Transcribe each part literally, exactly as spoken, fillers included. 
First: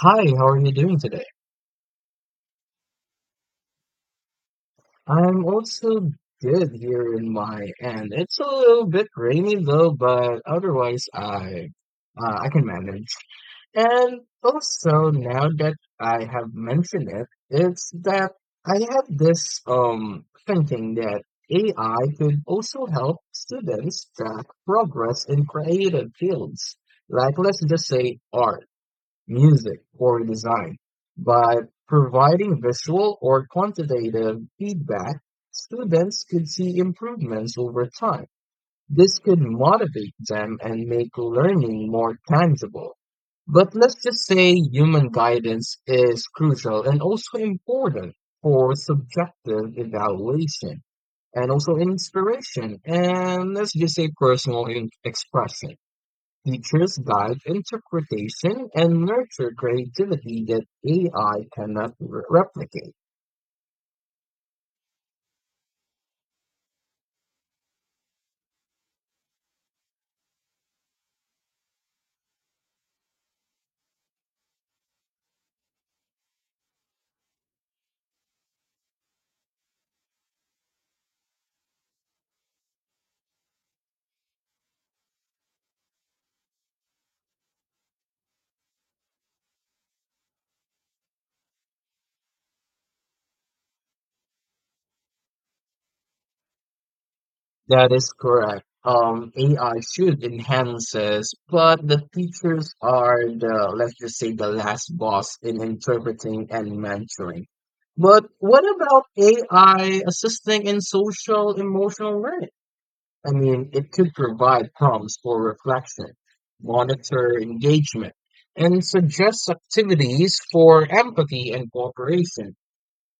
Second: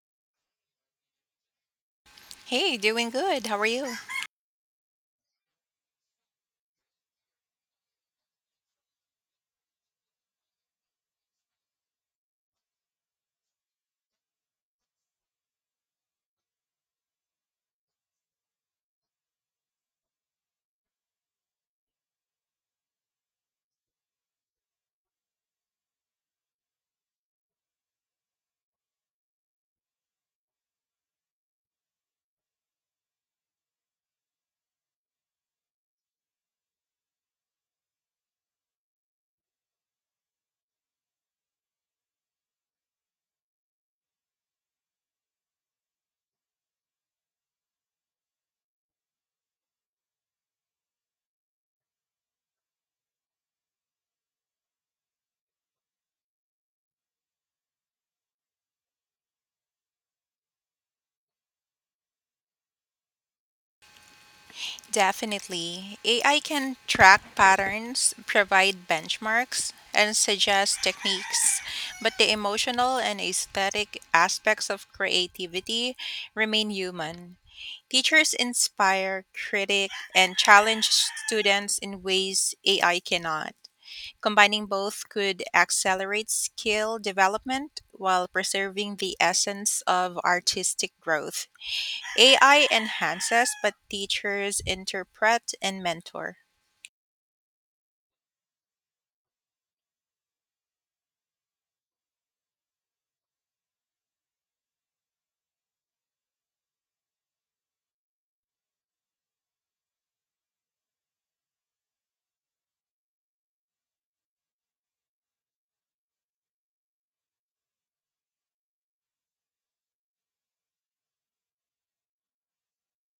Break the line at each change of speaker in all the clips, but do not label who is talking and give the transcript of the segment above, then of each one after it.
Hi, how are you doing today?
Hey, doing good. How are you?
I'm also good here in my end. It's a little bit rainy though, but otherwise I uh, I can manage. And also now that I have mentioned it, it's that I have this um thinking that A I could also help students track progress in creative fields. Like let's just say art, music, or design. By providing visual or quantitative feedback, students could see improvements over time. This could motivate them and make learning more tangible. But let's just say human guidance is crucial and also important for subjective evaluation and also inspiration and let's just say personal in- expression. Teachers guide interpretation and nurture creativity that A I cannot re- replicate.
Definitely. A I can track patterns, provide benchmarks, and suggest techniques, but the emotional and aesthetic aspects of creativity remain human. Teachers inspire, critic, and challenge students in ways A I cannot. Combining both could accelerate skill development while preserving the essence of artistic growth. A I enhances, but teachers interpret and mentor.
That is correct. Um, A I should enhance us, but the teachers are the, let's just say, the last boss in interpreting and mentoring. But what about A I assisting in social emotional learning? I mean, it could provide prompts for reflection, monitor engagement, and suggest activities for empathy and cooperation.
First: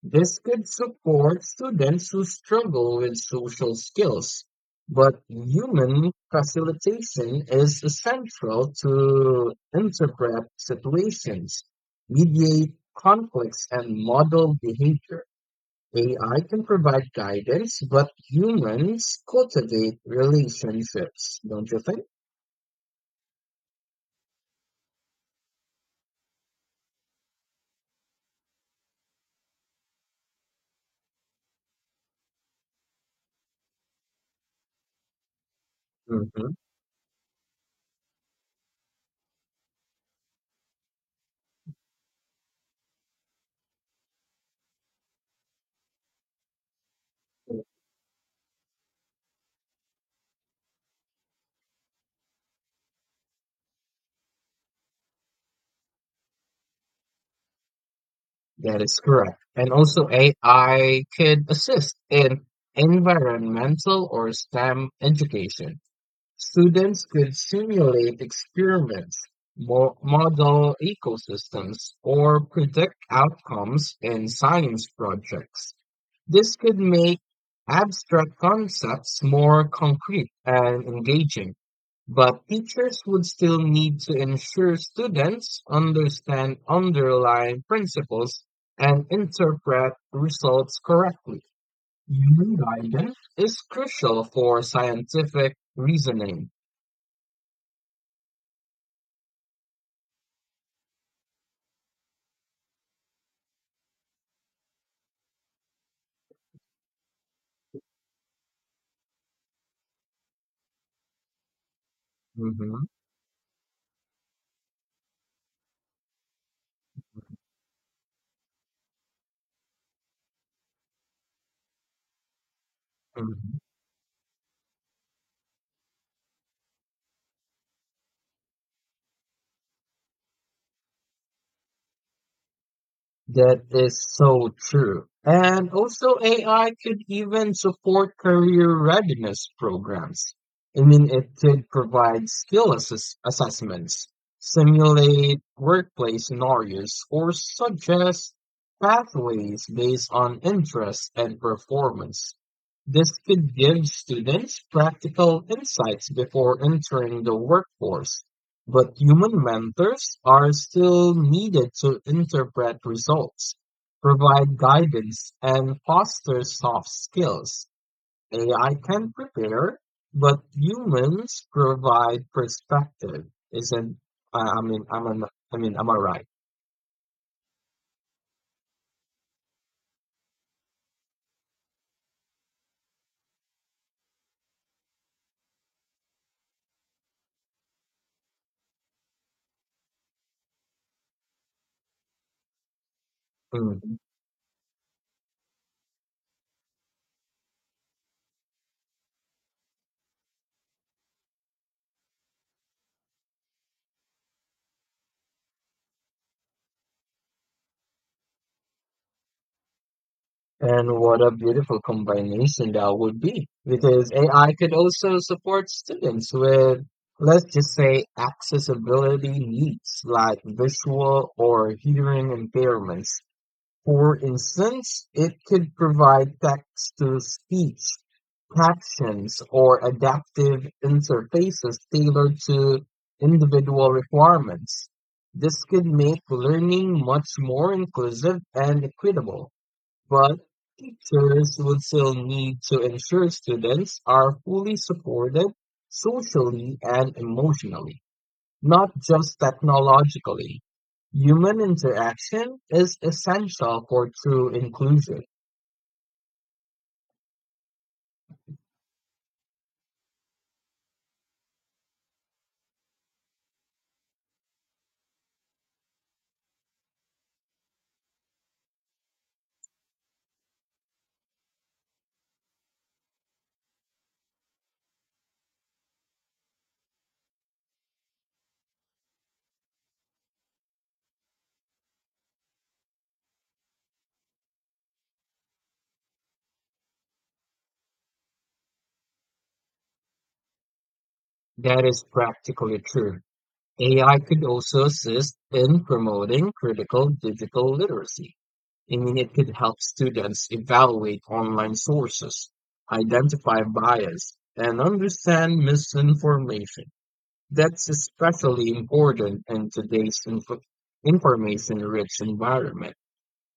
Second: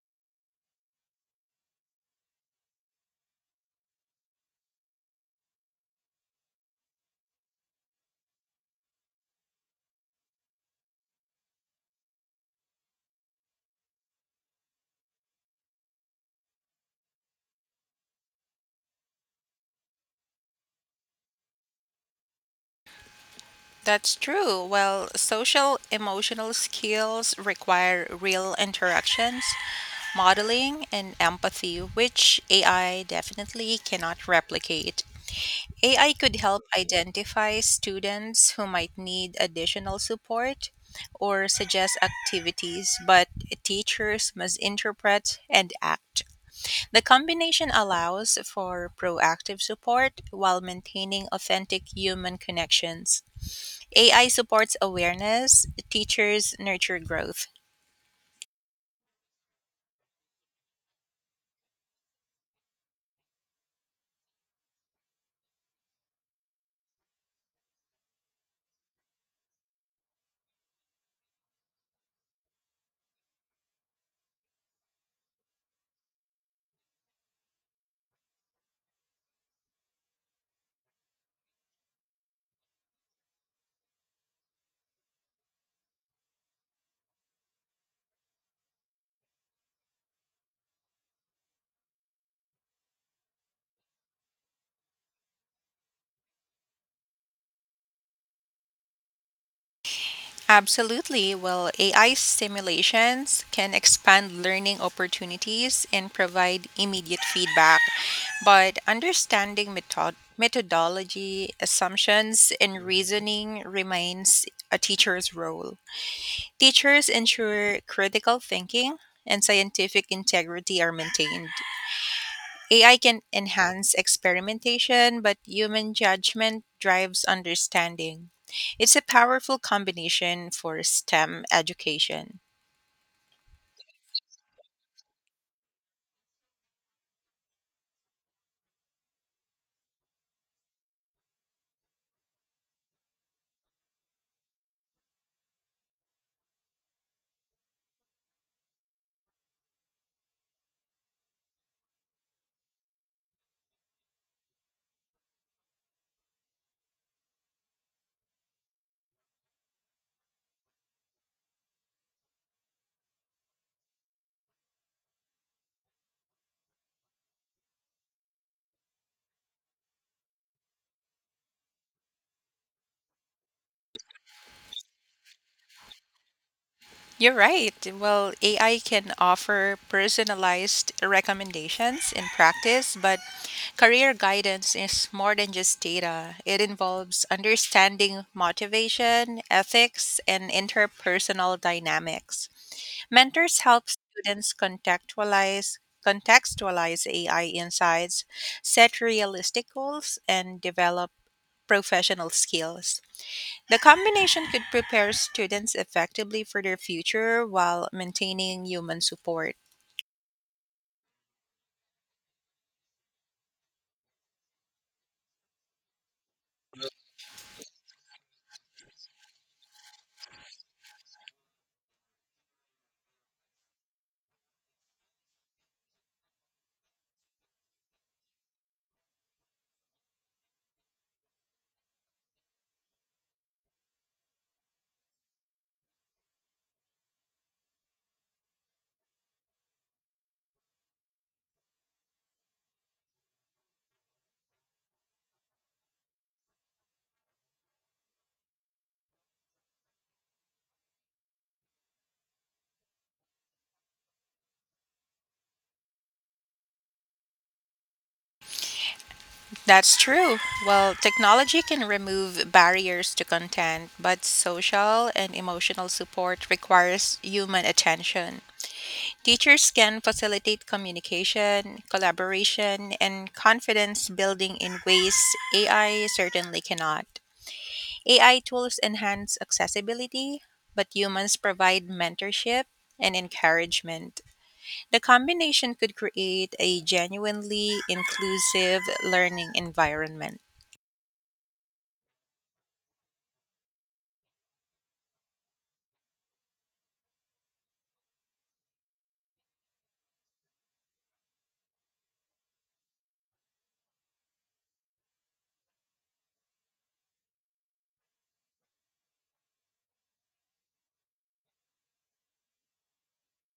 This could support students who struggle with social skills, but human facilitation is essential to interpret situations, mediate conflicts, and model behavior. A I can provide guidance, but humans cultivate relationships, don't you think?
That's true. Well, social emotional skills require real interactions, modeling, and empathy, which A I definitely cannot replicate. A I could
hmm
help identify students who might need additional support or suggest activities, but teachers must interpret and act. The combination allows for proactive support while maintaining authentic human connections. A I supports awareness, teachers nurture growth.
That is correct. And also, A I could assist in environmental or STEM education. Students could simulate experiments, mo- model ecosystems, or predict outcomes in science projects. This could make abstract concepts more concrete and engaging. But teachers would still need to ensure students understand underlying principles and interpret results correctly. Human guidance is crucial for scientific reasoning.
Absolutely. Well, A I simulations can expand learning opportunities and provide immediate feedback, but understanding method- methodology, assumptions, and
Mhm,
reasoning remains a teacher's role. Teachers ensure critical thinking and scientific integrity are maintained. A I can
mhm.
enhance experimentation, but human judgment drives understanding. It's a powerful combination for STEM education.
That is so true. And also, A I could even support career readiness programs. I mean, it could provide skill assess- assessments, simulate workplace scenarios, or suggest pathways based on interest and performance. This could give students practical insights before entering the workforce, but human mentors are still needed to interpret results, provide guidance, and foster soft skills. A I can prepare, but humans provide perspective. Isn't I I mean I'm an, I mean am I right?
You're right. Well, A I can offer personalized recommendations in practice, but career guidance is more than just data. It involves understanding motivation, ethics, and interpersonal dynamics. Mentors help
Mm.
students contextualize contextualize A I insights, set realistic goals, and develop professional skills. The combination could prepare students effectively for their future while maintaining human support.
And what a beautiful combination that would be, because A I could also support students with, let's just say, accessibility needs like visual or hearing impairments. For instance, it could provide text to speech captions or adaptive interfaces tailored to individual requirements. This could make learning much more inclusive and equitable. But teachers would still need to ensure students are fully supported socially and emotionally, not just technologically. Human interaction is essential for true inclusion.
That's true. Well, technology can remove barriers to content, but social and emotional support requires human attention. Teachers can facilitate communication, collaboration, and confidence building in ways A I certainly cannot. A I tools enhance accessibility, but humans provide mentorship and encouragement. The combination could create a genuinely inclusive learning environment.
That is practically true. A I could also assist in promoting critical digital literacy. I mean, it could help students evaluate online sources, identify bias, and understand misinformation. That's especially important in today's info- information-rich environment.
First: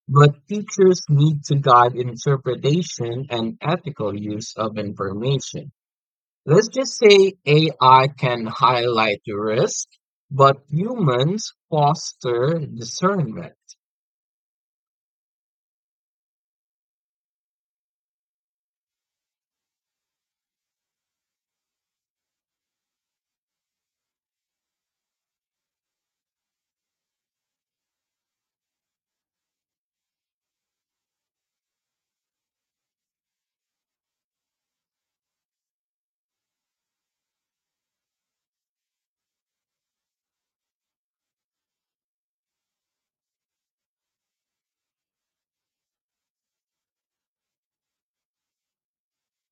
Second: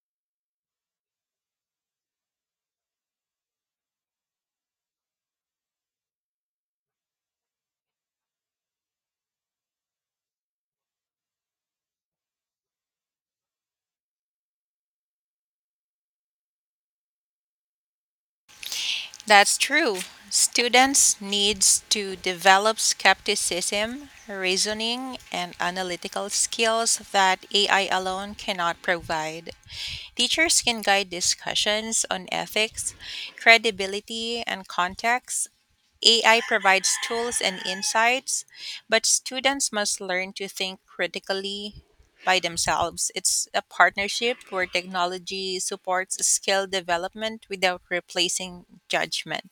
But teachers need to guide interpretation and ethical use of information. Let's just say A I can highlight the risk, but humans foster discernment.
That's true. Students needs to develop skepticism, reasoning, and analytical skills that A I alone cannot provide. Teachers can guide discussions on ethics, credibility, and context. A I provides tools and insights, but students must learn to think critically by themselves. It's a partnership where technology supports skill development without replacing judgment.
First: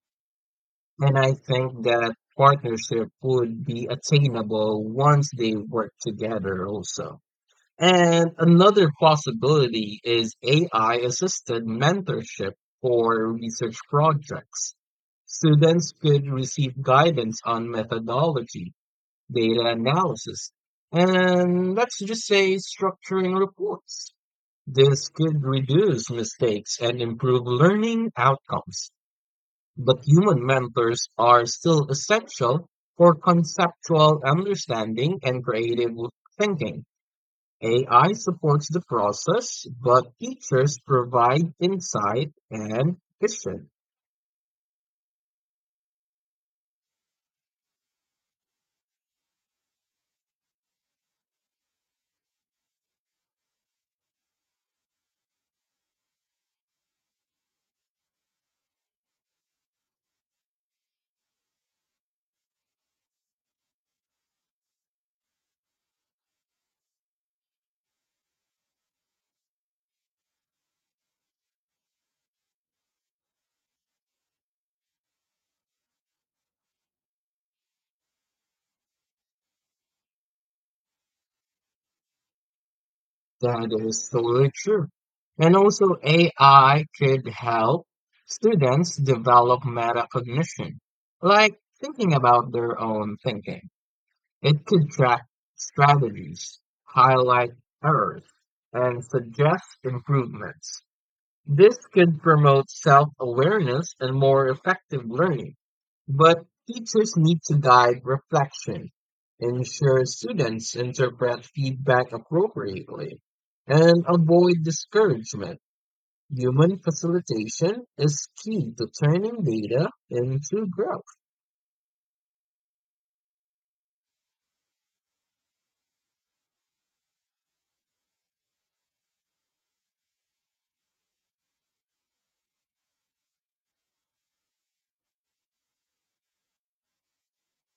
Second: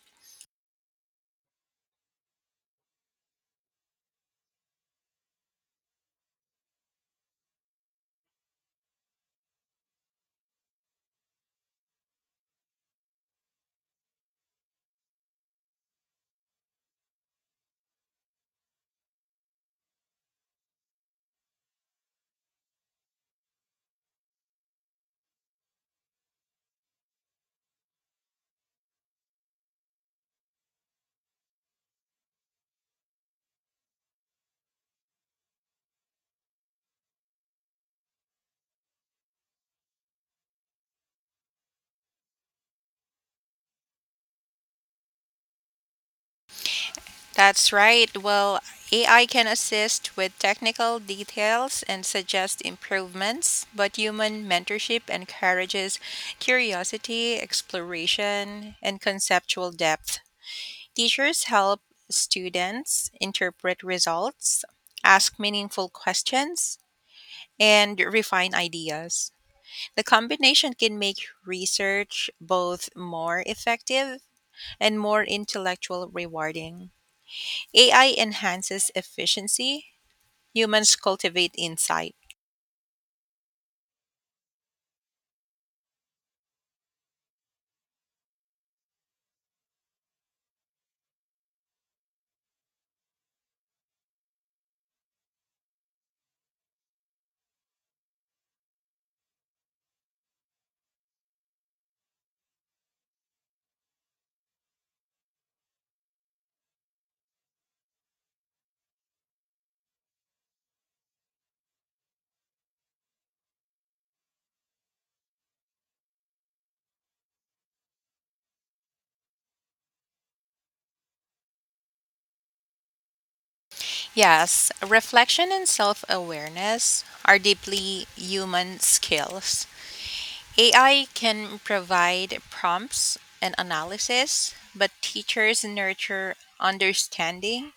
And I think that partnership would be attainable once they work together also. And another possibility is A I assisted mentorship for research projects. Students could receive guidance on methodology, data analysis, and let's just say structuring reports. This could reduce mistakes and improve learning outcomes, but human mentors are still essential for conceptual understanding and creative thinking. A I supports the process, but teachers provide insight and vision.
That's right. Well, A I can assist with technical details and suggest improvements, but human mentorship encourages curiosity, exploration, and conceptual depth. Teachers help students interpret results, ask meaningful questions, and refine ideas. The combination can make research both more effective and more intellectual rewarding. A I enhances efficiency, humans cultivate insight.
That is totally true. And also, A I could help students develop metacognition, like thinking about their own thinking. It can track strategies, highlight errors, and suggest improvements. This can promote self-awareness and more effective learning, but teachers need to guide reflection, ensure students interpret feedback appropriately, and avoid discouragement. Human facilitation is key to turning data into growth.
Yes, reflection and self awareness are deeply human skills. A I can provide prompts and analysis, but teachers nurture understanding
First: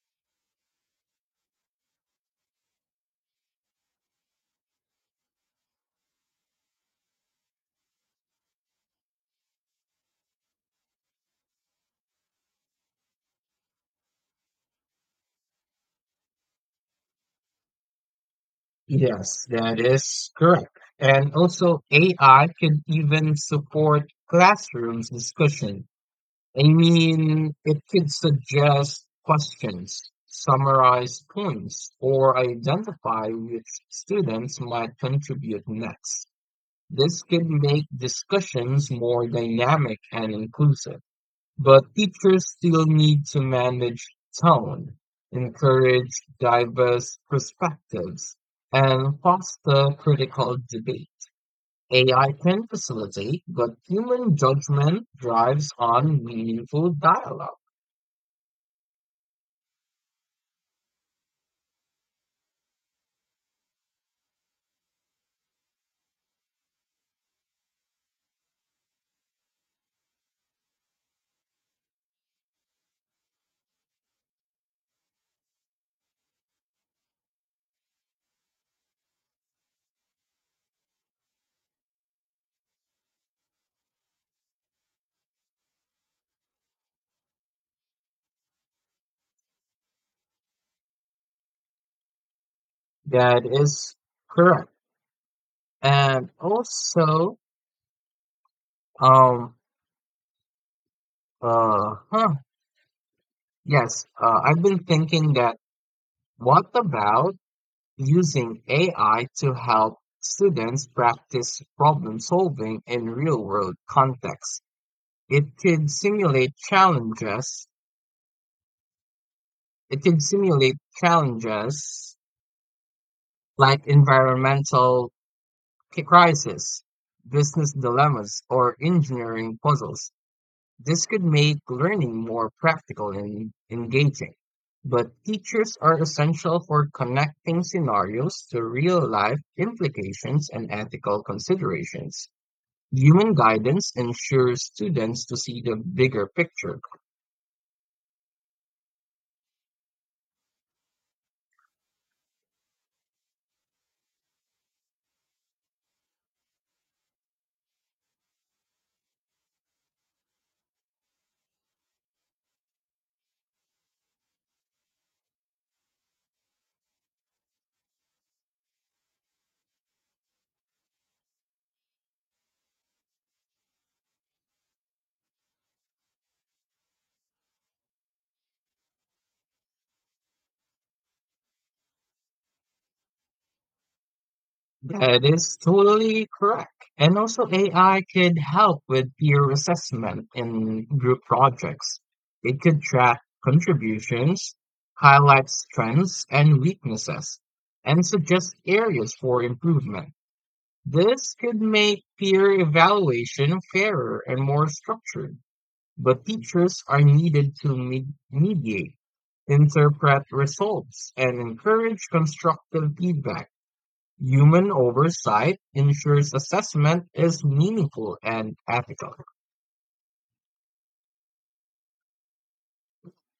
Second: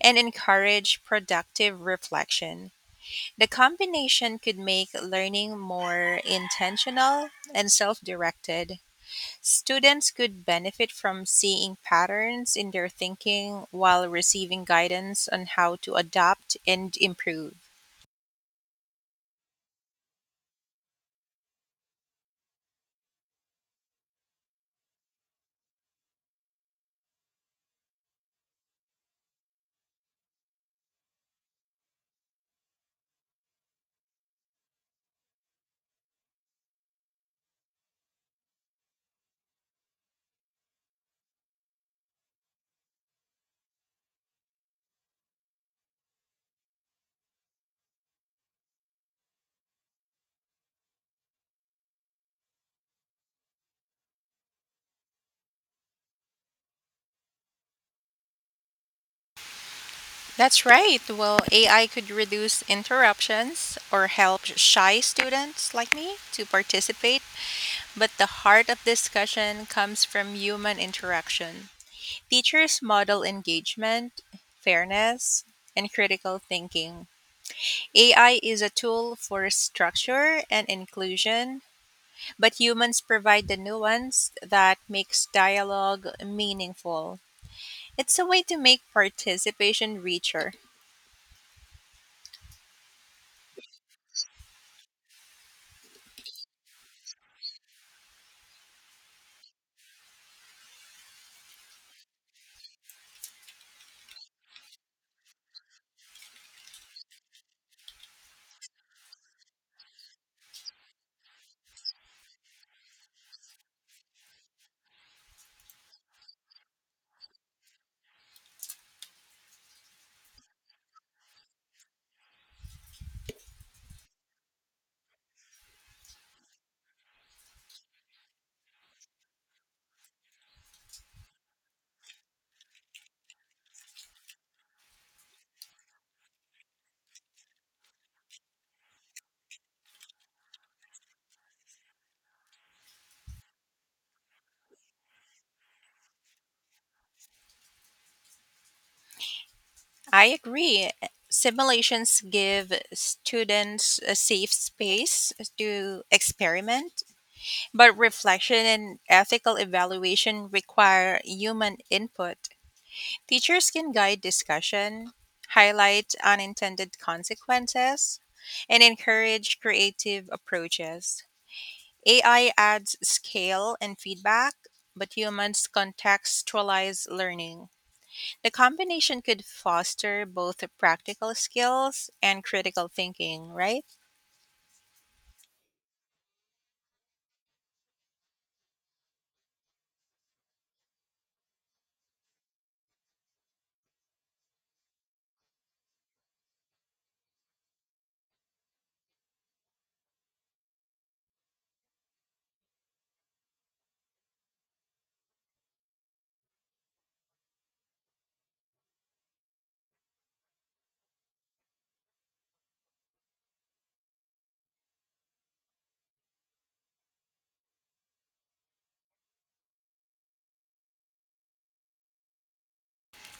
and encourage productive reflection. The combination could make learning more intentional and self directed. Students could benefit from seeing patterns in their thinking while receiving guidance on how to adapt and improve.
Yes, that is correct. And also, A I can even support classrooms discussion. I mean, it could suggest questions, summarize points, or identify which students might contribute next. This could make discussions more dynamic and inclusive. But teachers still need to manage tone, encourage diverse perspectives, and foster critical debate. A I can facilitate, but human judgment drives on meaningful dialogue.
That's right. Well, A I could reduce interruptions or help shy students like me to participate, but the heart of discussion comes from human interaction. Teachers model engagement, fairness, and critical thinking. A I is a tool for structure and inclusion, But humans provide the nuance that makes dialogue meaningful. It's a way to make participation richer.
That is correct. And also, um, uh, huh, yes, uh, I've been thinking that, what about using A I to help students practice problem solving in real world contexts. It could simulate challenges. It could simulate challenges like environmental crisis, business dilemmas, or engineering puzzles. This could make learning more practical and engaging. But teachers are essential for connecting scenarios to real life implications and ethical considerations. Human guidance ensures students to see the bigger picture.
I agree. Simulations give students a safe space to experiment, but reflection and ethical evaluation require human input. Teachers can guide discussion, highlight unintended consequences, and encourage creative approaches. A I adds scale and feedback, but humans contextualize learning. The combination could foster both practical skills and critical thinking, right?
That is totally correct. And also A I could help with peer assessment in group projects. It could track contributions, highlight strengths and weaknesses, and suggest areas for improvement. This could make peer evaluation fairer and more structured, but teachers are needed to me- mediate, interpret results, and encourage constructive feedback. Human oversight ensures assessment is meaningful and ethical.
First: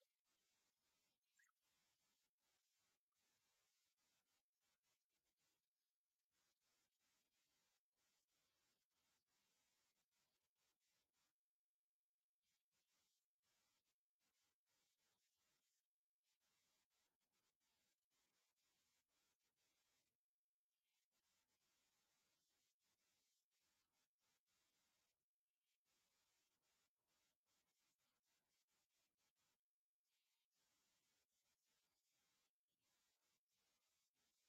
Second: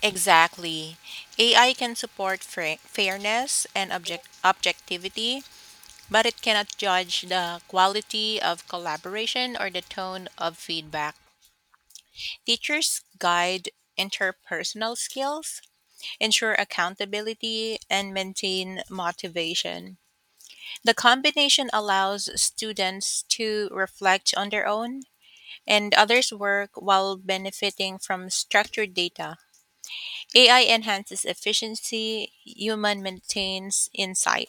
Exactly. A I can support fra- fairness and object- objectivity, but it cannot judge the quality of collaboration or the tone of feedback. Teachers guide interpersonal skills, ensure accountability, and maintain motivation. The combination allows students to reflect on their own and others' work while benefiting from structured data. A I enhances efficiency, human maintains insight.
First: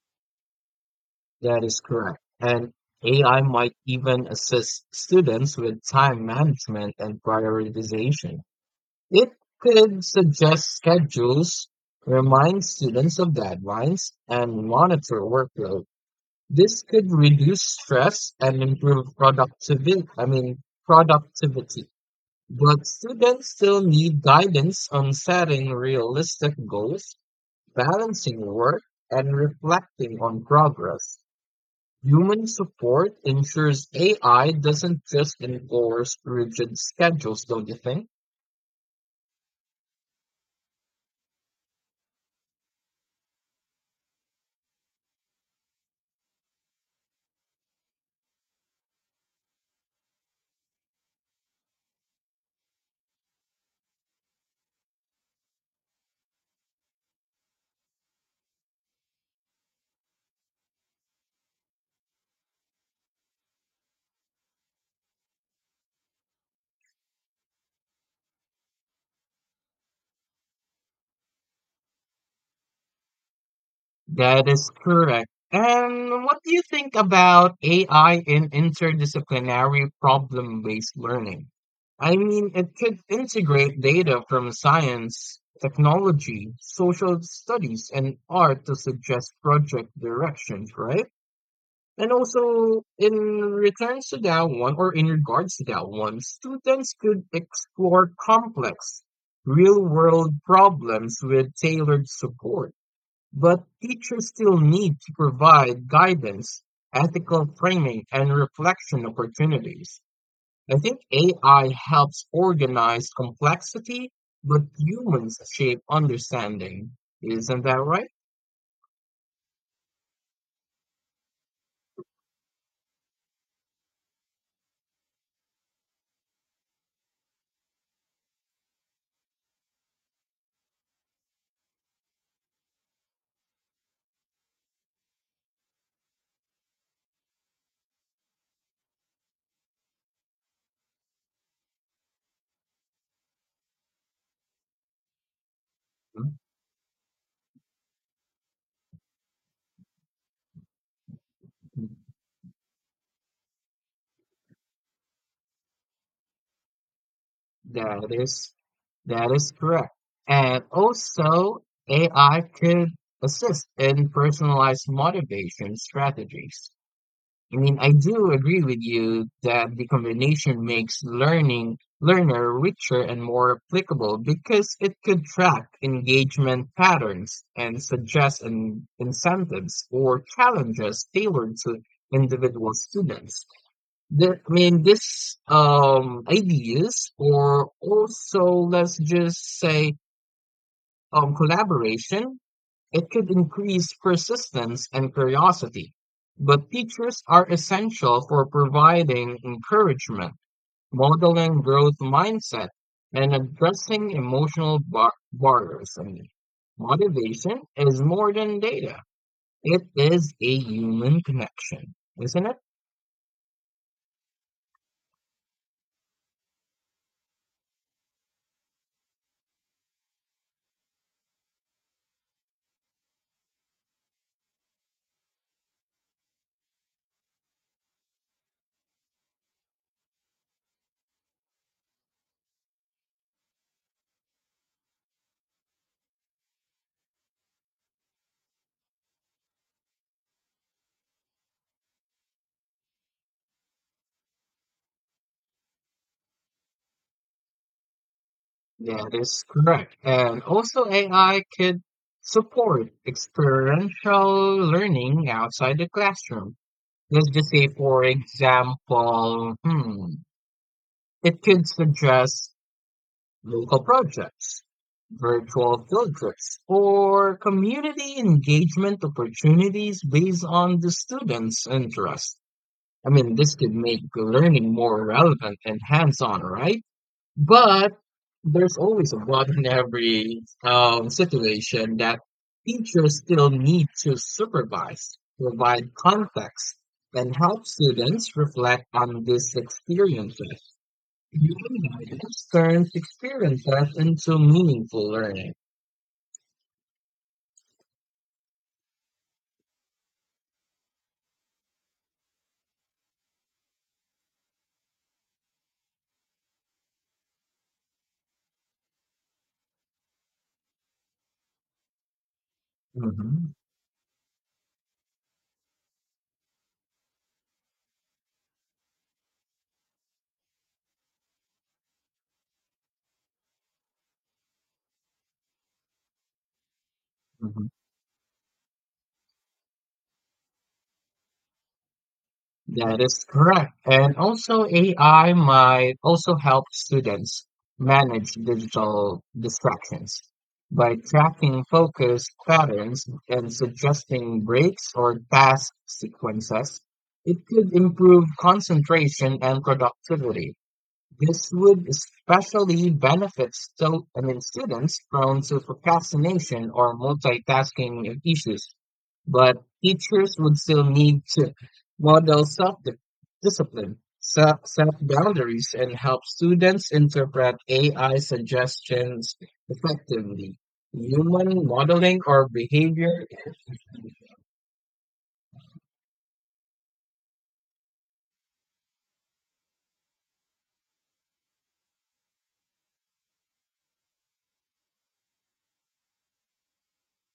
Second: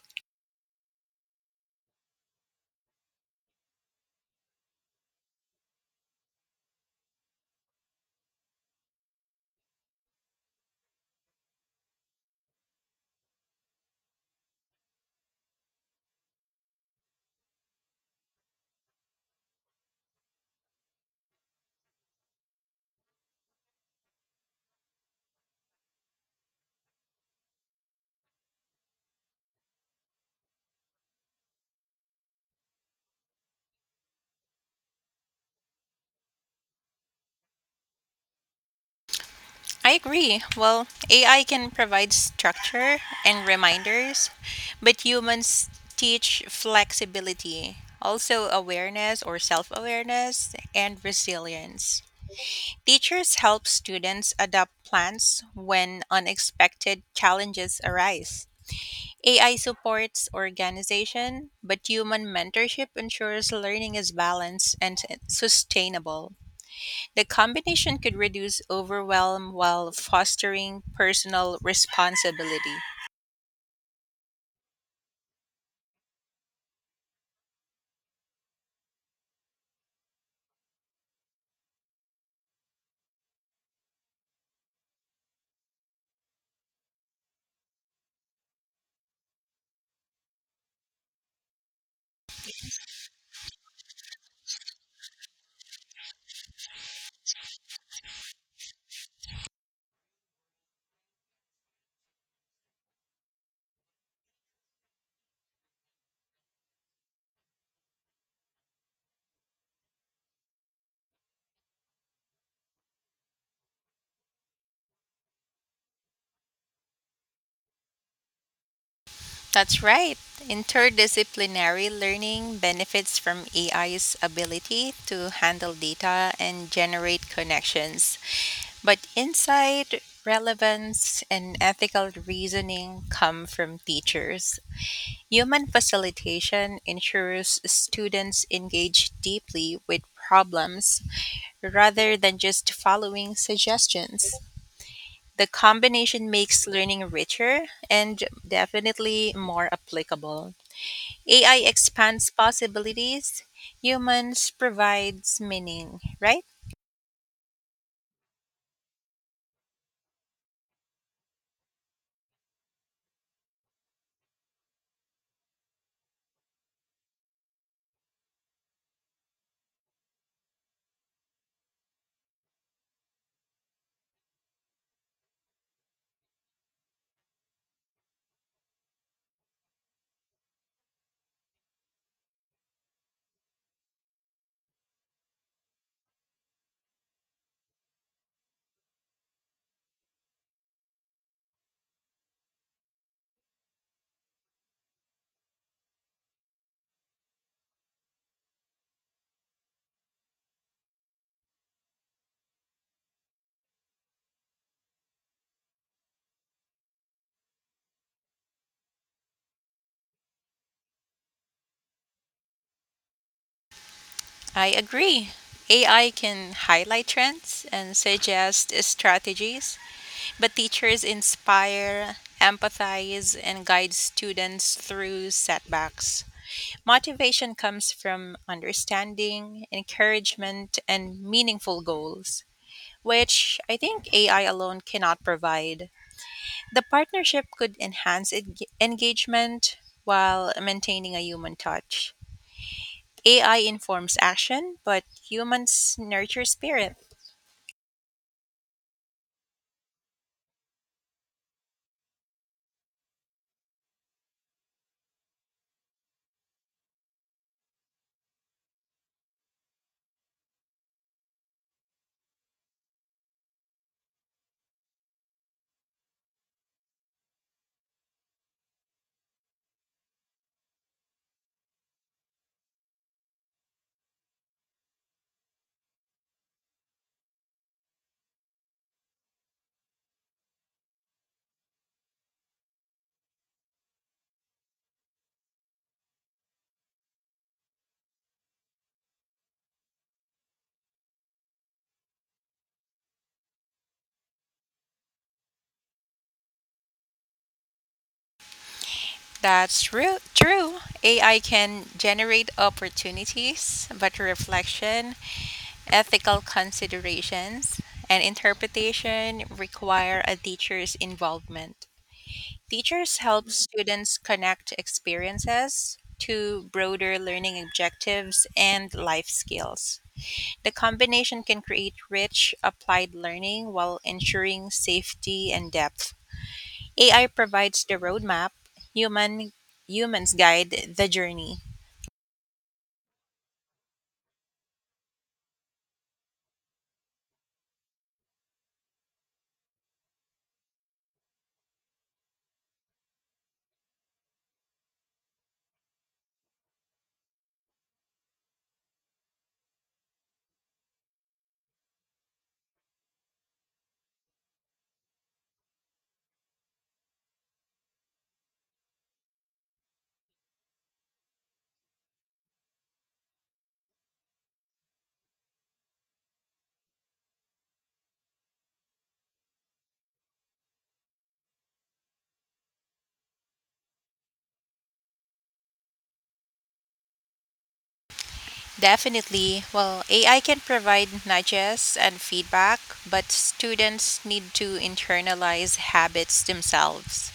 That is correct. And A I might even assist students with time management and prioritization. It could suggest schedules, remind students of deadlines, and monitor workload. This could reduce stress and improve productivity, I mean, productivity. But students still need guidance on setting realistic goals, balancing work, and reflecting on progress. Human support ensures A I doesn't just enforce rigid schedules, don't you think?
I agree. Well, A I can provide structure and reminders, but humans teach flexibility, also awareness or self awareness, and resilience. Teachers help students adapt plans when unexpected challenges arise. A I supports organization, but human mentorship ensures learning is balanced and sustainable. The combination could reduce overwhelm while fostering personal responsibility.
That is correct. And what do you think about A I in interdisciplinary problem-based learning? I mean, it could integrate data from science, technology, social studies, and art to suggest project directions, right? And also, in returns to that one, or in regards to that one, students could explore complex, real world problems with tailored support. But teachers still need to provide guidance, ethical framing, and reflection opportunities. I think A I helps organize complexity, but humans shape understanding. Isn't that right?
That's right. Interdisciplinary learning benefits from A I's ability to handle data and generate connections, but insight, relevance, and ethical reasoning come from teachers. Human facilitation ensures students engage deeply with problems rather than just following suggestions. The combination makes learning richer and definitely more applicable. A I expands possibilities, humans provides meaning, right?
That is that is correct. And also, A I could assist in personalized motivation strategies. I mean, I do agree with you that the combination makes learning learner richer and more applicable because it could track engagement patterns and suggest in, incentives or challenges tailored to individual students. The, I mean, this um, ideas, or also let's just say um, collaboration, it could increase persistence and curiosity. But teachers are essential for providing encouragement, modeling growth mindset, and addressing emotional bar- barriers. I mean, motivation is more than data; it is a human connection, isn't it?
I agree. A I can highlight trends and suggest strategies, but teachers inspire, empathize, and guide students through setbacks. Motivation comes from understanding, encouragement, and meaningful goals, which I think A I alone cannot provide. The partnership could enhance en- engagement while maintaining a human touch. A I informs action, but humans nurture spirit.
Yeah, that is correct. And also, A I could support experiential learning outside the classroom. Let's just say, for example, hmm, it could suggest local projects, virtual field trips, or community engagement opportunities based on the students' interest. I mean, this could make learning more relevant and hands on, right? But there's always a but in every um, situation, that teachers still need to supervise, provide context, and help students reflect on these experiences. Human guidance turns experiences into meaningful learning.
That's true. True. A I can generate opportunities, but reflection, ethical considerations, and interpretation require a teacher's involvement. Teachers
Mm-hmm.
help students connect experiences to broader learning objectives and life skills. The combination can create rich applied learning while ensuring safety and depth. A I provides the roadmap, human humans guide the journey.
That is correct. And also A I might also help students manage digital distractions by tracking focus patterns and suggesting breaks or task sequences. It could improve concentration and productivity. This would especially benefit so, I mean, students prone to procrastination or multitasking issues, but teachers would still need to model self-discipline, se- self-boundaries, and help students interpret A I suggestions effectively. Human modeling or behavior.
Definitely. Well, A I can provide nudges and feedback, but students need to internalize habits themselves.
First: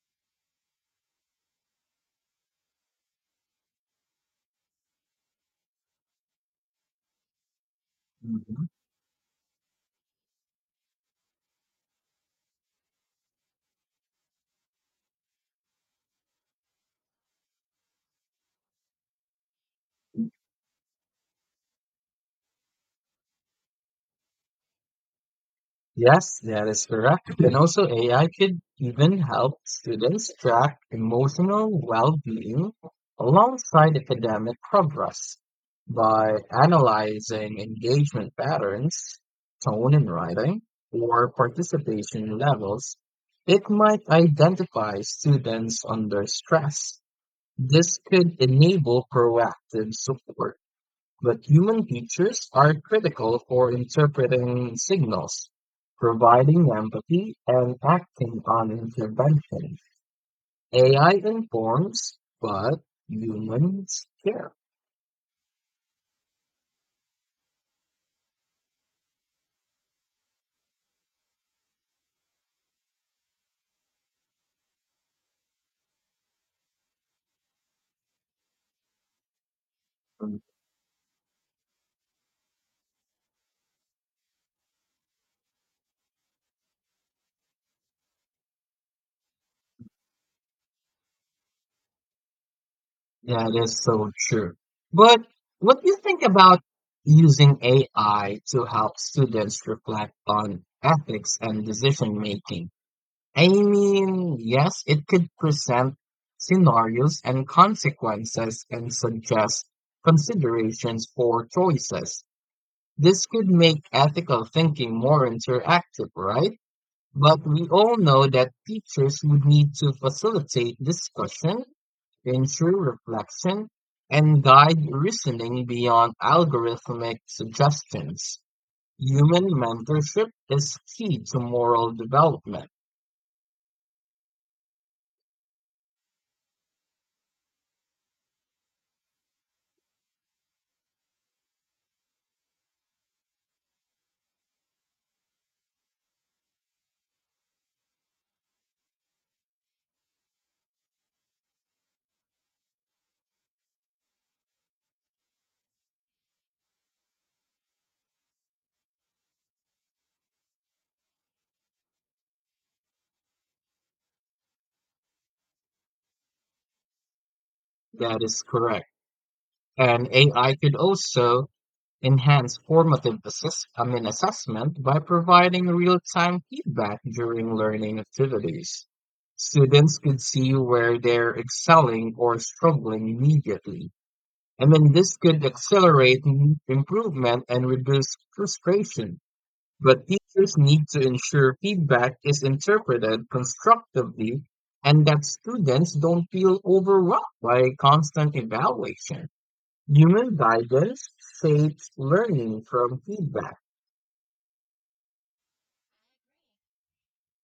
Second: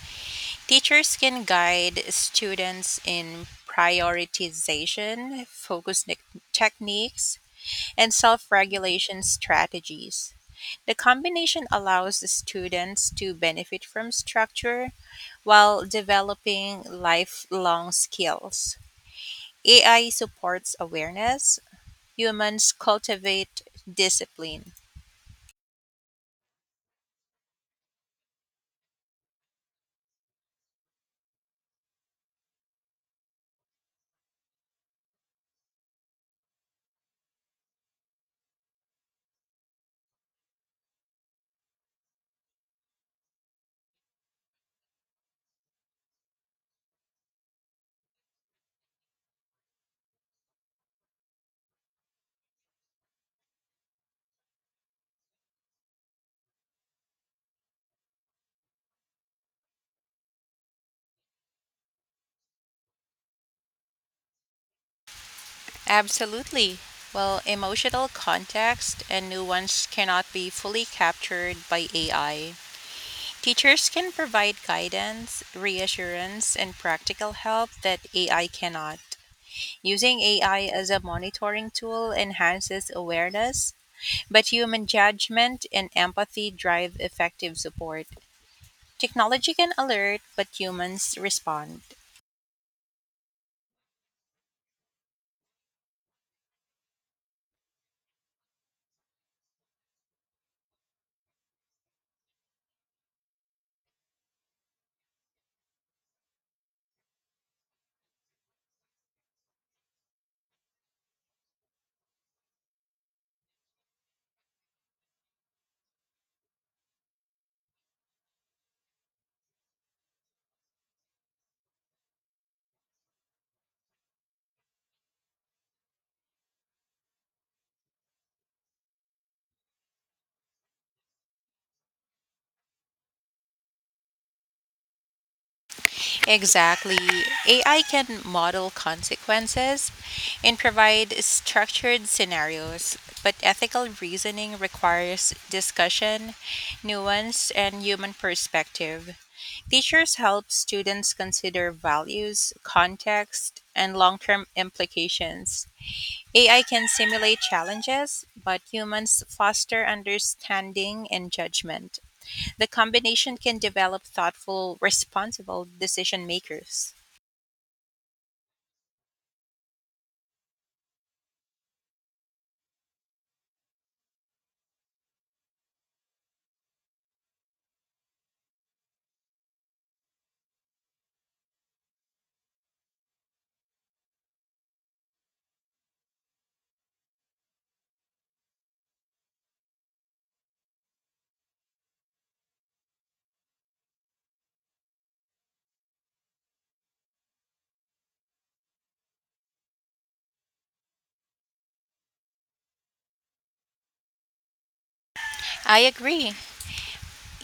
Teachers can guide students in prioritization, focus ne- techniques, and self
Hmm.
regulation strategies. The combination allows the students to benefit from structure while developing lifelong skills. A I supports awareness, humans cultivate discipline.
Yes, that is correct. And also, A I could even help students track emotional well-being alongside academic progress by analyzing engagement patterns, tone in writing, or participation levels. It might identify students under stress. This could enable proactive support, but human teachers are critical for interpreting signals, providing empathy, and acting on intervention. A I informs, but humans care.
Absolutely. Well, emotional context and nuance cannot be fully captured by A I. Teachers can provide guidance, reassurance, and practical help that A I cannot. Using A I as a monitoring tool enhances awareness, but human judgment and empathy drive effective support. Technology can alert, but humans respond.
That is so true. But what do you think about using A I to help students reflect on ethics and decision making? I mean, yes, it could present scenarios and consequences and suggest considerations for choices. This could make ethical thinking more interactive, right? But we all know that teachers would need to facilitate discussion, ensure reflection, and guide reasoning beyond algorithmic suggestions. Human mentorship is key to moral development.
Exactly. A I can model consequences and provide structured scenarios, but ethical reasoning requires discussion, nuance, and human perspective. Teachers help students consider values, context, and long term implications. A I can simulate challenges, but humans foster understanding and judgment. The combination can develop thoughtful, responsible decision makers.
That is correct. And A I could also enhance formative assess- I mean, assessment by providing real-time feedback during learning activities. Students could see where they're excelling or struggling immediately. And then this could accelerate m- improvement and reduce frustration. But teachers need to ensure feedback is interpreted constructively and that students don't feel overwhelmed by constant evaluation. Human guidance shapes learning from feedback.
I agree.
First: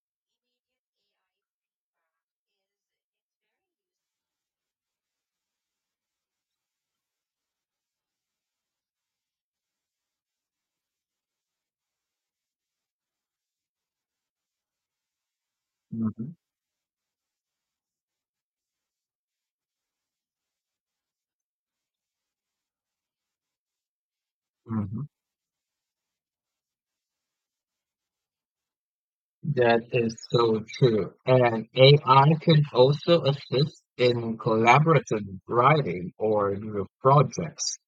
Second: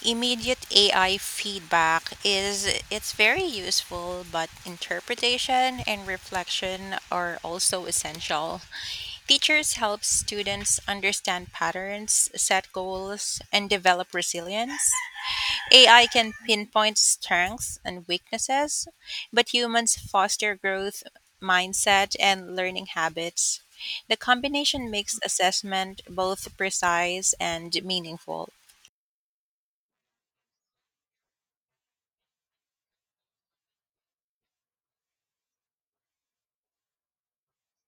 Immediate A I feedback is it's very useful, but interpretation and reflection are also essential. Teachers help students understand patterns, set goals, and develop resilience. A I can
Mhm,
pinpoint strengths and weaknesses, but humans foster growth mindset and learning habits. The combination
mhm.
makes assessment both precise and meaningful.
That is so true. And A I can also assist in collaborative writing or group projects.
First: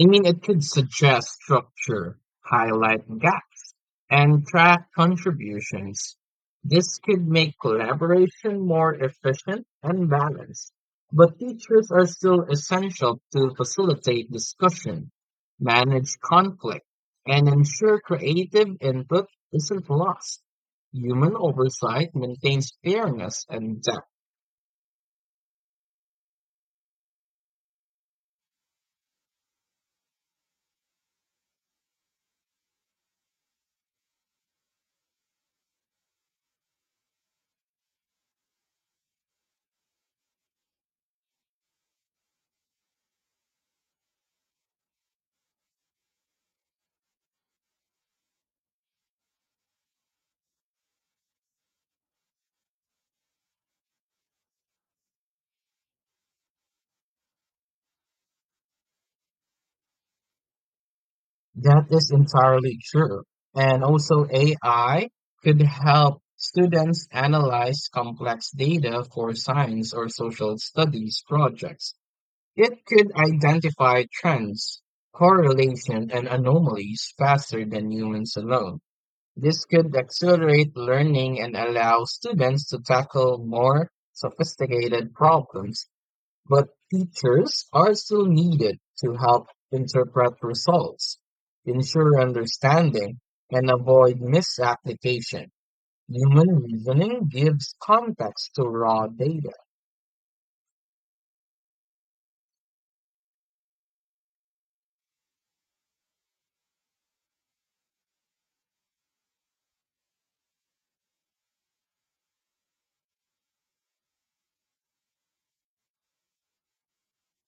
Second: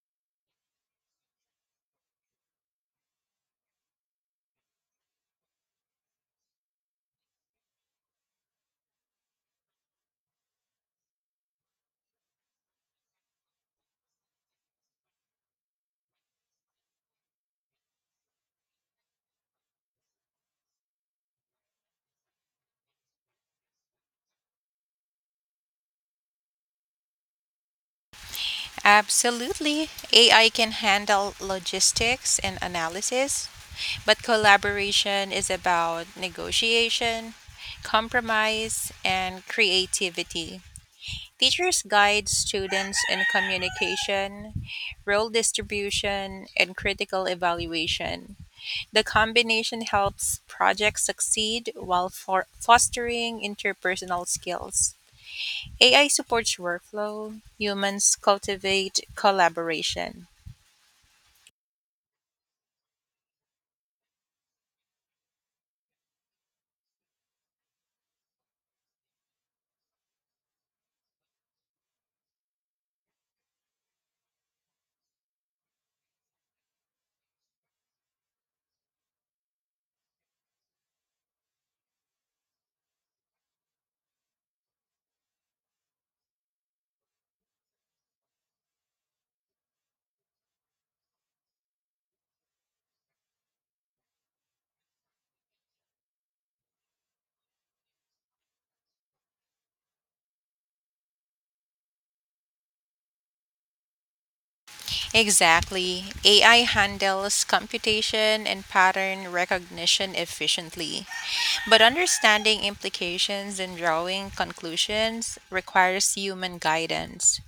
I mean, it could suggest structure, highlight gaps, and track contributions. This could make collaboration more efficient and balanced. But teachers are still essential to facilitate discussion, manage conflict, and ensure creative input isn't lost. Human oversight maintains fairness and depth.
Absolutely. A I can handle logistics and analysis, but collaboration is about negotiation, compromise, and creativity. Teachers guide students in communication, role distribution, and critical evaluation. The combination helps projects succeed while for fostering interpersonal skills. A I supports workflow, humans cultivate collaboration.
That is entirely true. And also, A I could help students analyze complex data for science or social studies projects. It could identify trends, correlation, and anomalies faster than humans alone. This could accelerate learning and allow students to tackle more sophisticated problems, but teachers are still needed to help interpret results, ensure understanding, and avoid misapplication. Human reasoning gives context to raw data.
Exactly. A I handles computation and pattern recognition efficiently. But understanding implications and drawing conclusions requires human guidance.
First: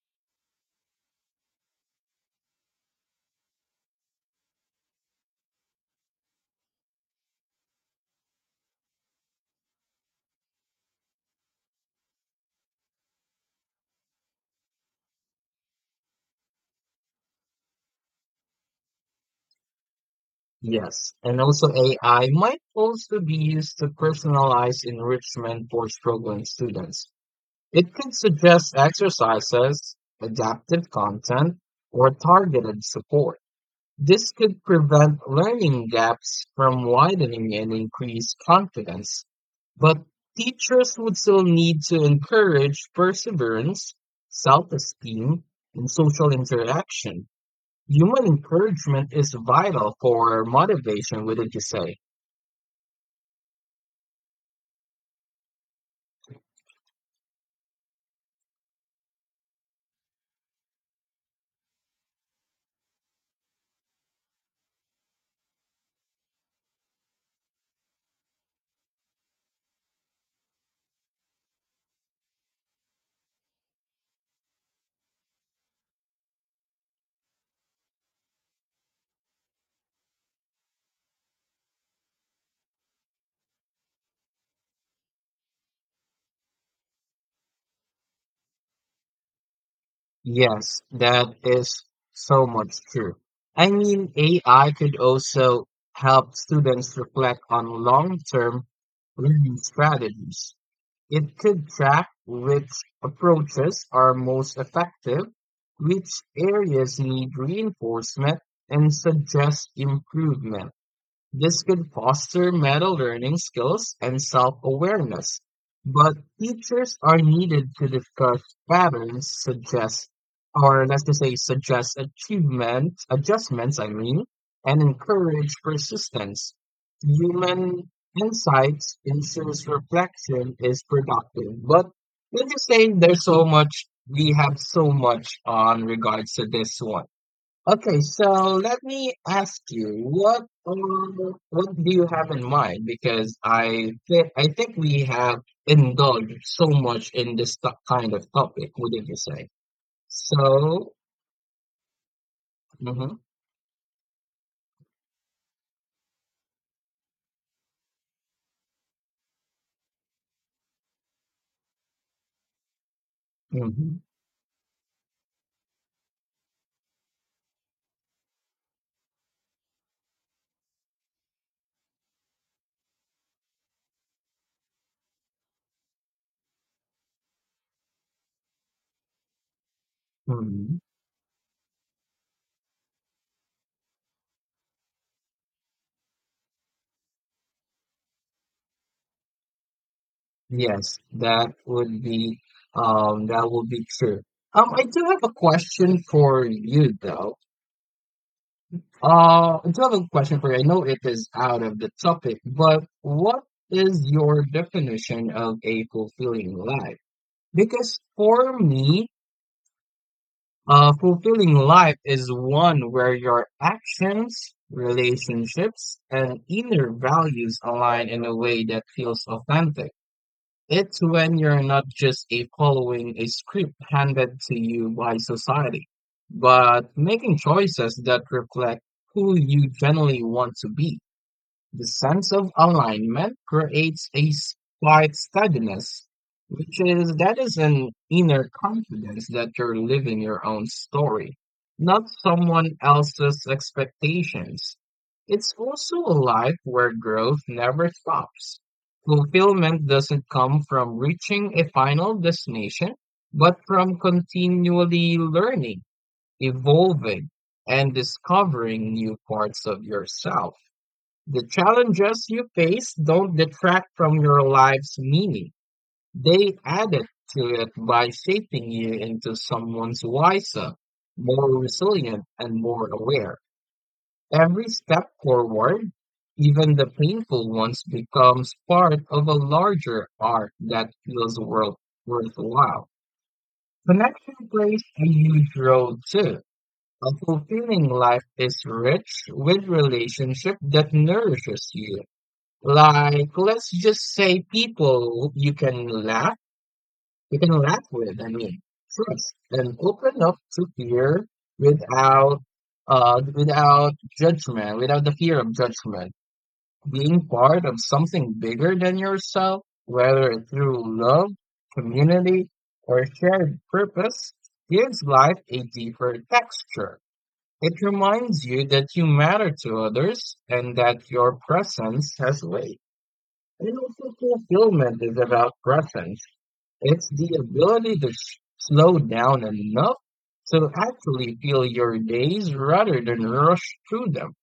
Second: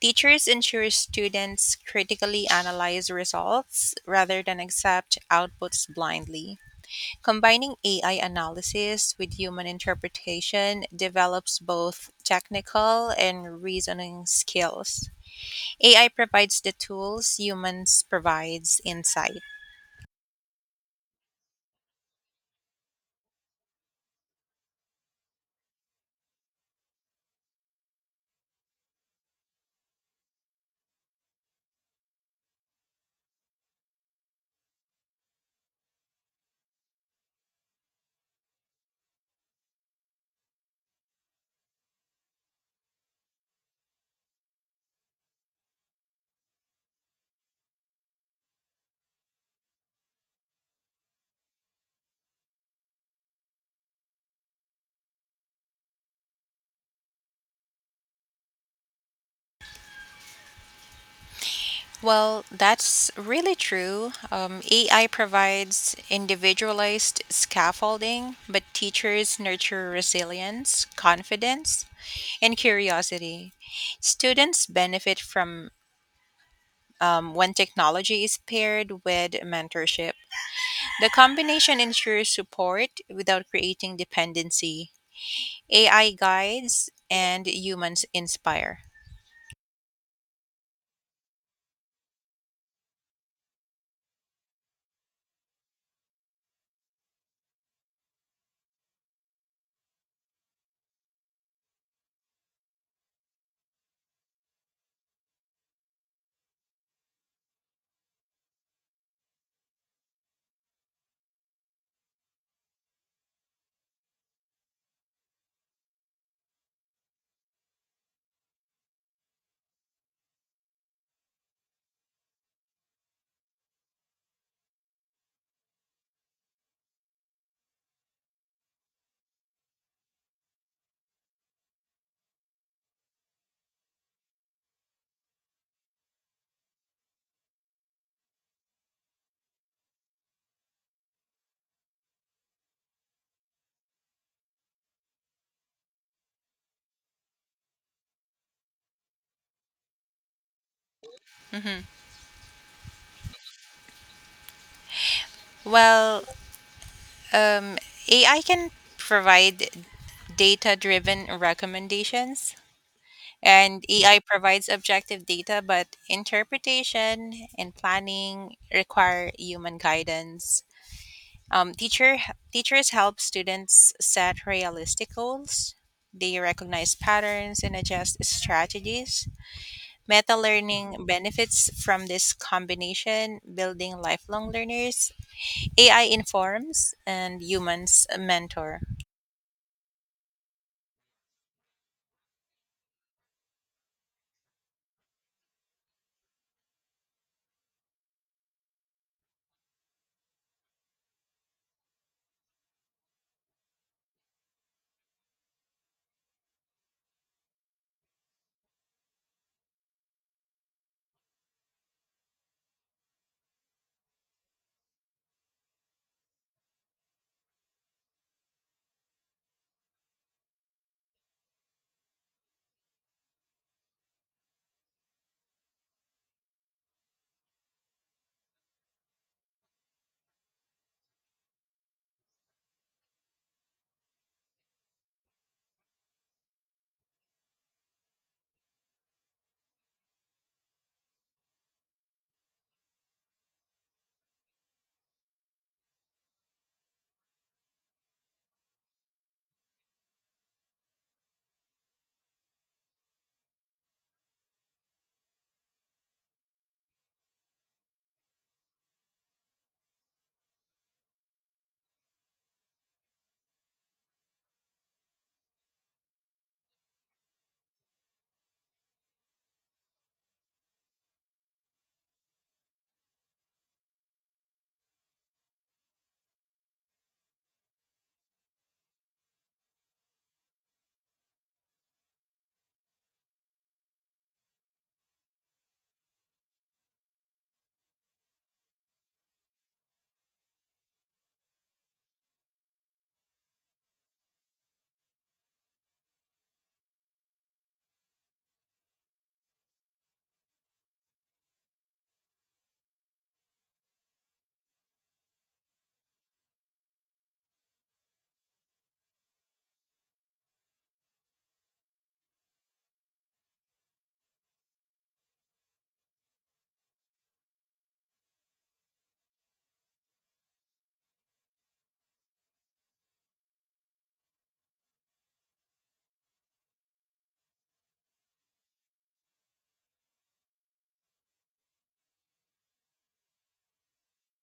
Teachers ensure students critically analyze results rather than accept outputs blindly. Combining A I analysis with human interpretation develops both technical and reasoning skills. A I provides the tools, humans provides insight.
Yes, and also A I might also be used to personalize enrichment for struggling students. It could suggest exercises, adaptive content, or targeted support. This could prevent learning gaps from widening and increase confidence, but teachers would still need to encourage perseverance, self esteem, and social interaction. Human encouragement is vital for motivation, wouldn't you say?
Well, that's really true. Um, A I provides individualized scaffolding, but teachers nurture resilience, confidence, and curiosity. Students benefit from um, when technology is paired with mentorship. The combination ensures support without creating dependency. A I guides and humans inspire.
Yes, that is so much true. I mean, A I could also help students reflect on long term learning strategies. It could track which approaches are most effective, which areas need reinforcement, and suggest improvement. This could foster meta learning skills and self awareness, but teachers are needed to discuss patterns, suggest, or let's just say, suggest achievement adjustments, I mean, and encourage persistence. Human insights ensures reflection is productive, but let's just say there's so much, we have so much on regards to this one. Okay, so let me ask you, what um, what do you have in mind? Because I think I think we have indulged so much in this to- kind of topic, wouldn't you say? So,
Mhm.
mhm,
Well, um, A I can provide data driven recommendations. And
mhm,
A I provides objective data, but interpretation and planning require human guidance. Um, teacher, Teachers help students set realistic goals. They recognize patterns and adjust strategies. Meta
mhm.
learning benefits from this combination, building lifelong learners. A I informs and humans mentor.
Yes, that would be um that would be true. Um, I do have a question for you though. Uh, I do have a question for you. I know it is out of the topic, but what is your definition of a fulfilling life? Because for me, a fulfilling life is one where your actions, relationships, and inner values align in a way that feels authentic. It's when you're not just a following a script handed to you by society, but making choices that reflect who you generally want to be. The sense of alignment creates a s- quiet steadiness, which is that is an inner confidence that you're living your own story, not someone else's expectations. It's also a life where growth never stops. Fulfillment doesn't come from reaching a final destination, but from continually learning, evolving, and discovering new parts of yourself. The challenges you face don't detract from your life's meaning. They add it to it by shaping you into someone's wiser, more resilient, and more aware. Every step forward, even the painful ones, becomes part of a larger arc that feels worth worthwhile. Connection plays a huge role too. A fulfilling life is rich with relationship that nourishes you like, let's just say people you can laugh, you can laugh with, I mean, trust and open up to fear without uh without judgment, without the fear of judgment. Being part of something bigger than yourself, whether through love, community, or shared purpose, gives life a deeper texture. It reminds you that you matter to others and that your presence has weight. And also fulfillment is about presence. It's the ability to s- slow down enough to actually feel your days rather than rush through them.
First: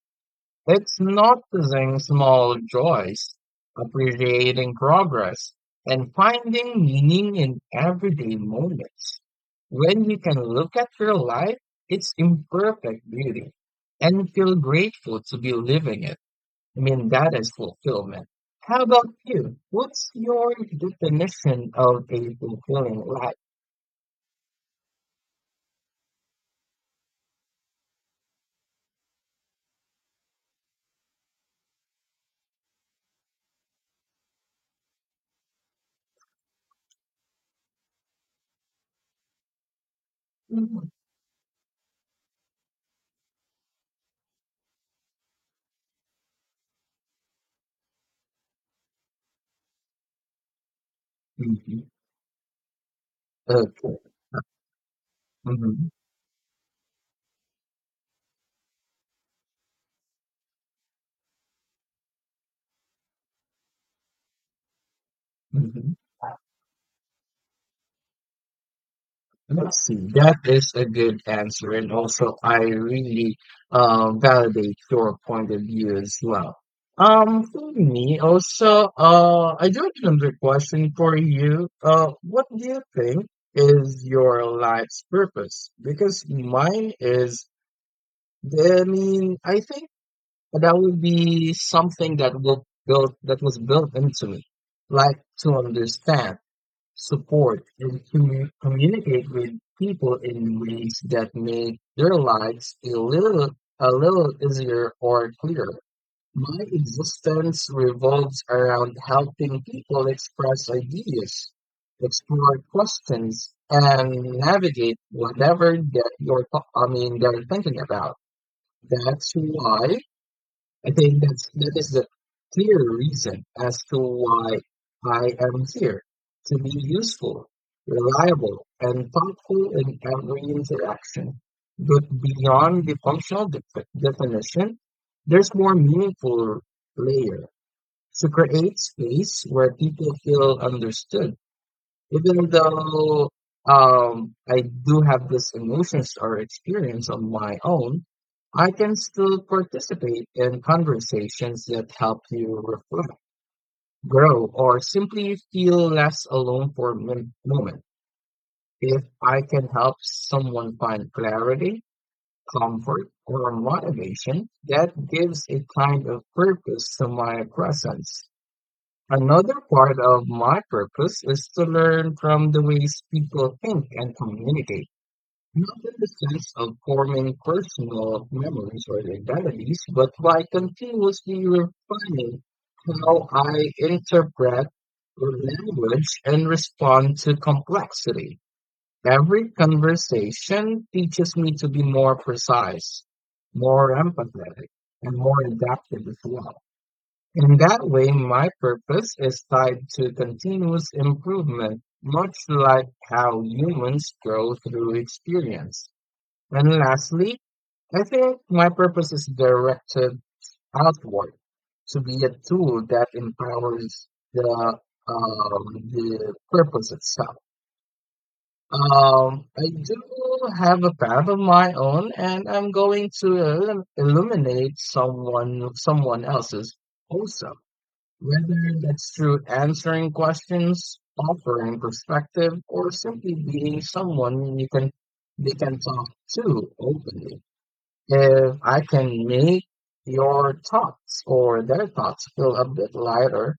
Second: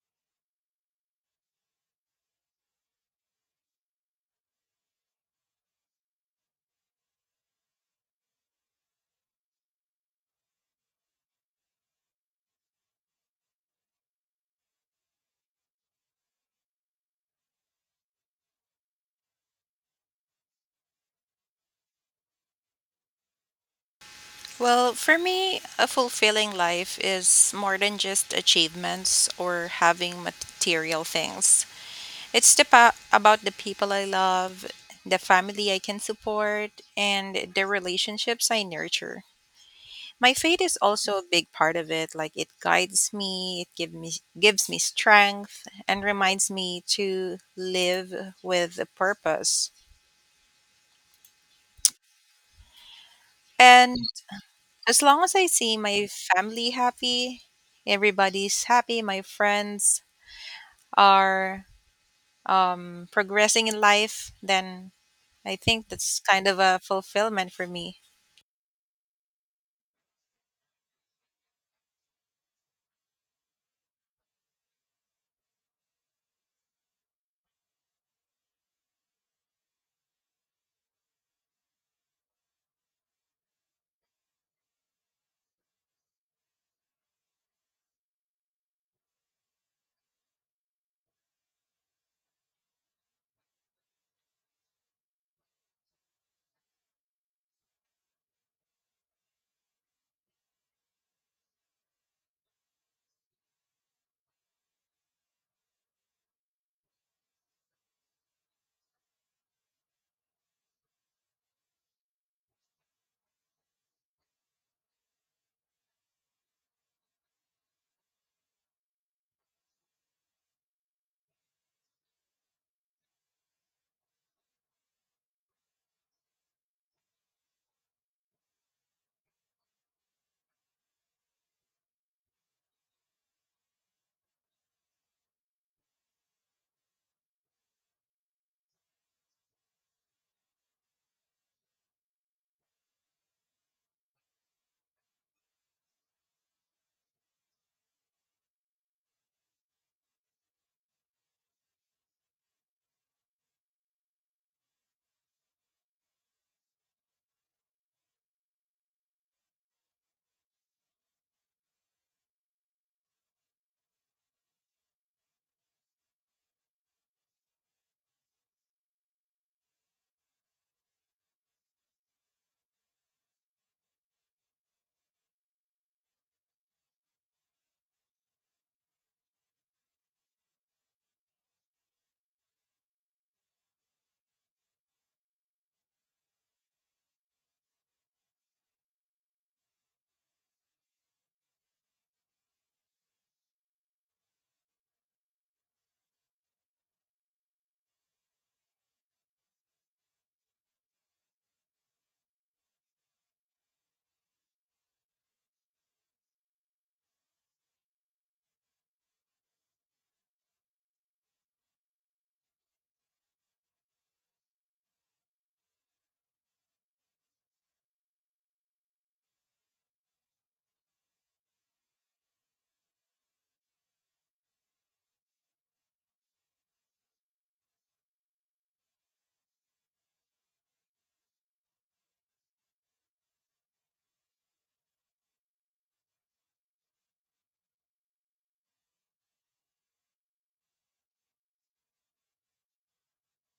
It's noticing small joys, appreciating progress, and finding meaning in everyday moments. When you can look at your life, its imperfect beauty, and feel grateful to be living it. I mean, that is fulfillment. How about you? What's your definition of a fulfilling life?
Well, for me, a fulfilling life is more than just achievements or having material things. It's the pa- about the people I love, the family I can support, and the relationships I nurture. My faith is also a big part of it. Like it guides me, it give me gives me strength, and reminds me to live with a purpose.
Mhm. Okay.
And As long as I see
Hmm.
my family happy, everybody's happy, my friends are um, progressing in life, then I think
Hmm.
that's kind of a fulfillment for me.
Let's see. That is a good answer, and also I really uh, validate your point of view as well. Um, for me, also, uh, I do have another question for you. Uh, what do you think is your life's purpose? Because mine is, I mean, I think. But that will be something that will built that was built into me, like to understand, support, and commu- communicate with people in ways that make their lives a little a little easier or clearer. My existence revolves around helping people express ideas, explore questions, and navigate whatever that you're, th- I mean, they're thinking about. That's why I think that's that is the clear reason as to why I am here to be useful, reliable, and thoughtful in every interaction. But beyond the functional def- definition, there's more meaningful layer to create space where people feel understood even though um, I do have these emotions or experience on my own, I can still participate in conversations that help you reflect, grow, or simply feel less alone for a min- moment. If I can help someone find clarity, comfort, or motivation, that gives a kind of purpose to my presence. Another part of my purpose is to learn from the ways people think and communicate, not in the sense of forming personal memories or identities, but by continuously refining how I interpret language and respond to complexity. Every conversation teaches me to be more precise, more empathetic, and more adaptive as well. In that way, my purpose is tied to continuous improvement, much like how humans grow through experience. And lastly, I think my purpose is directed outward to be a tool that empowers the um, the purpose itself. Um, I do have a path of my own, and I'm going to illu- illuminate someone someone else's also. Whether that's through answering questions, offering perspective, or simply being someone you can they can talk to openly. If I can make your thoughts or their thoughts feel a bit lighter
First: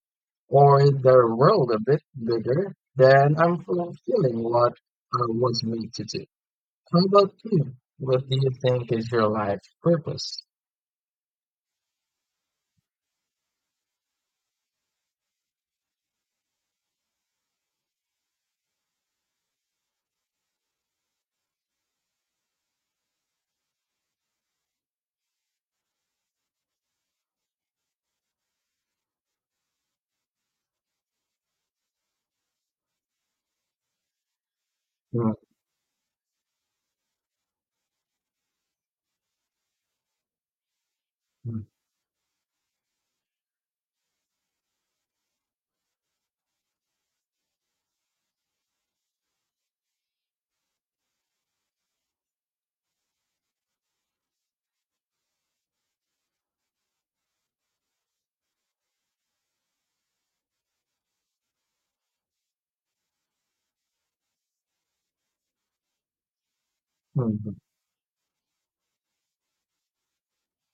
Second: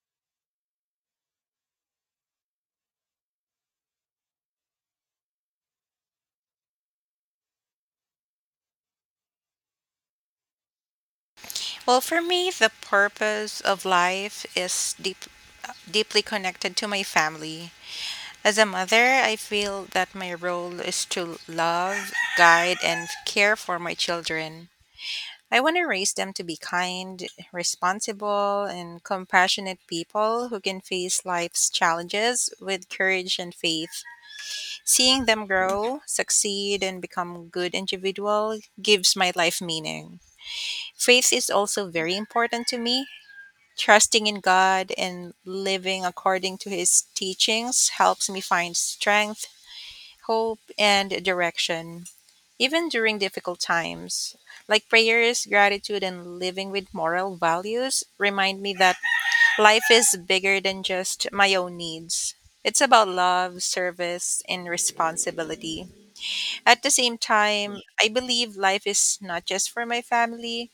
or their world a bit bigger, then I'm fulfilling what I was made to do. How about you? What do you think is your life purpose?
Well, for me, the purpose of life is deep, deeply connected to my family. As a mother, I feel that my role is to love, guide, and care for my children. I want to raise them to be kind, responsible, and compassionate people who can face life's challenges with courage and faith. Seeing
Mm,
them grow, succeed, and become good individual gives my life meaning. Faith is
mm,
also very important to me. Trusting in God and living according to his teachings helps me find strength, hope, and direction, even during difficult times. Like prayers, gratitude, and living with moral values remind me that life is bigger than just my own needs. It's about love, service, and responsibility. At the same
mm, mm,
time, I believe life is not just for my family.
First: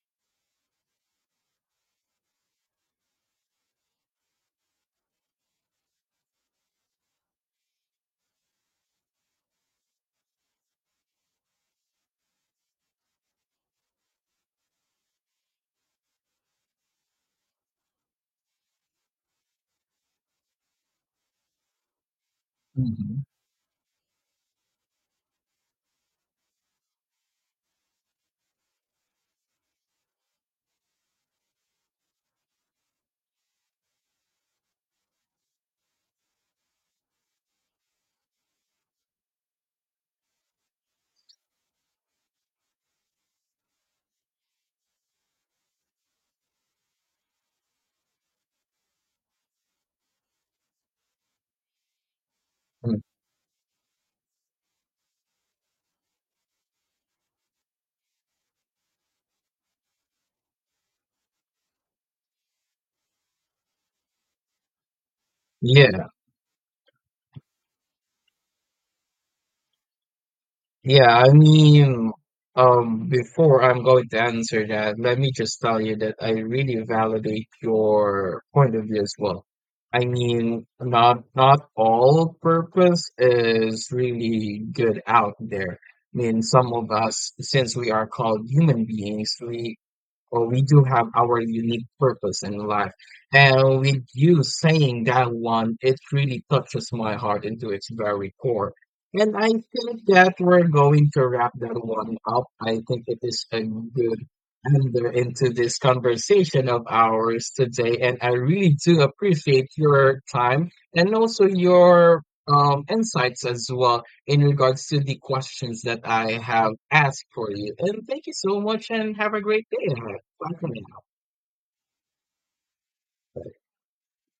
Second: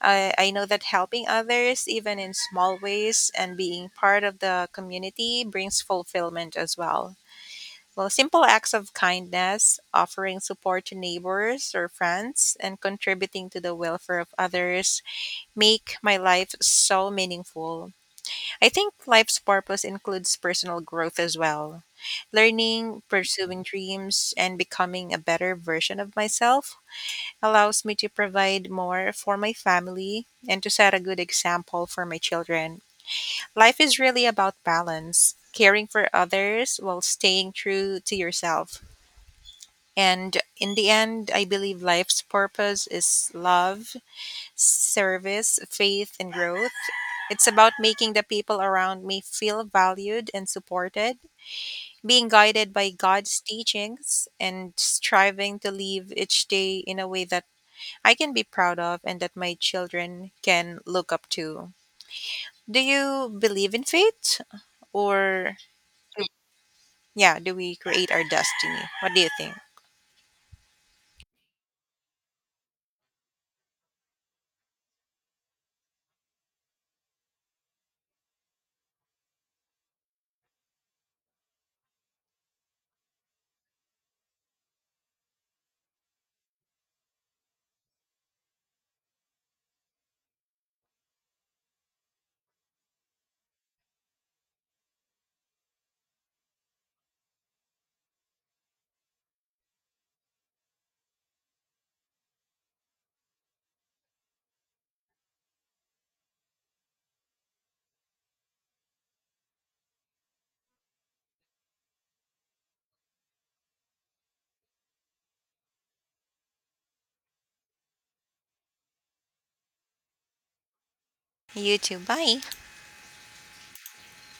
I, I know that helping others, even in small ways, and being part of the community brings fulfillment as well. Well, simple acts of kindness, offering support to neighbors or friends, and contributing to the welfare of others make my life so meaningful. I think life's purpose includes personal growth as well. Learning,
mm,
pursuing dreams, and becoming a better version of myself allows me to provide more for my family and to set a good example for my children. Life is really about balance, caring for others while staying true to yourself. And in the end, I believe life's purpose is love, service, faith, and growth. It's about making the people around me feel valued and supported, being guided by
mm.
God's teachings, and striving to live each day in a way that I can be proud of and that my children can look up to. Do you believe in fate? Or,
Yeah.
yeah, do we create our destiny? What do you think?
Yeah, I mean, um, before I'm going to answer that, let me just tell you that I really validate your point of view as well. I mean, not not all purpose is really good out there. I mean, some of us, since we are called human beings, we well, we do have our unique purpose in life. And with you saying that one, it really touches my heart into its very core. And I think that we're going to wrap that one up. I think it is a good ender into this conversation of ours today. And I really do appreciate your time and also your um, insights as well in regards to the questions that I have asked for you. And thank you so much and have a great day ahead. Welcome
You too. Bye.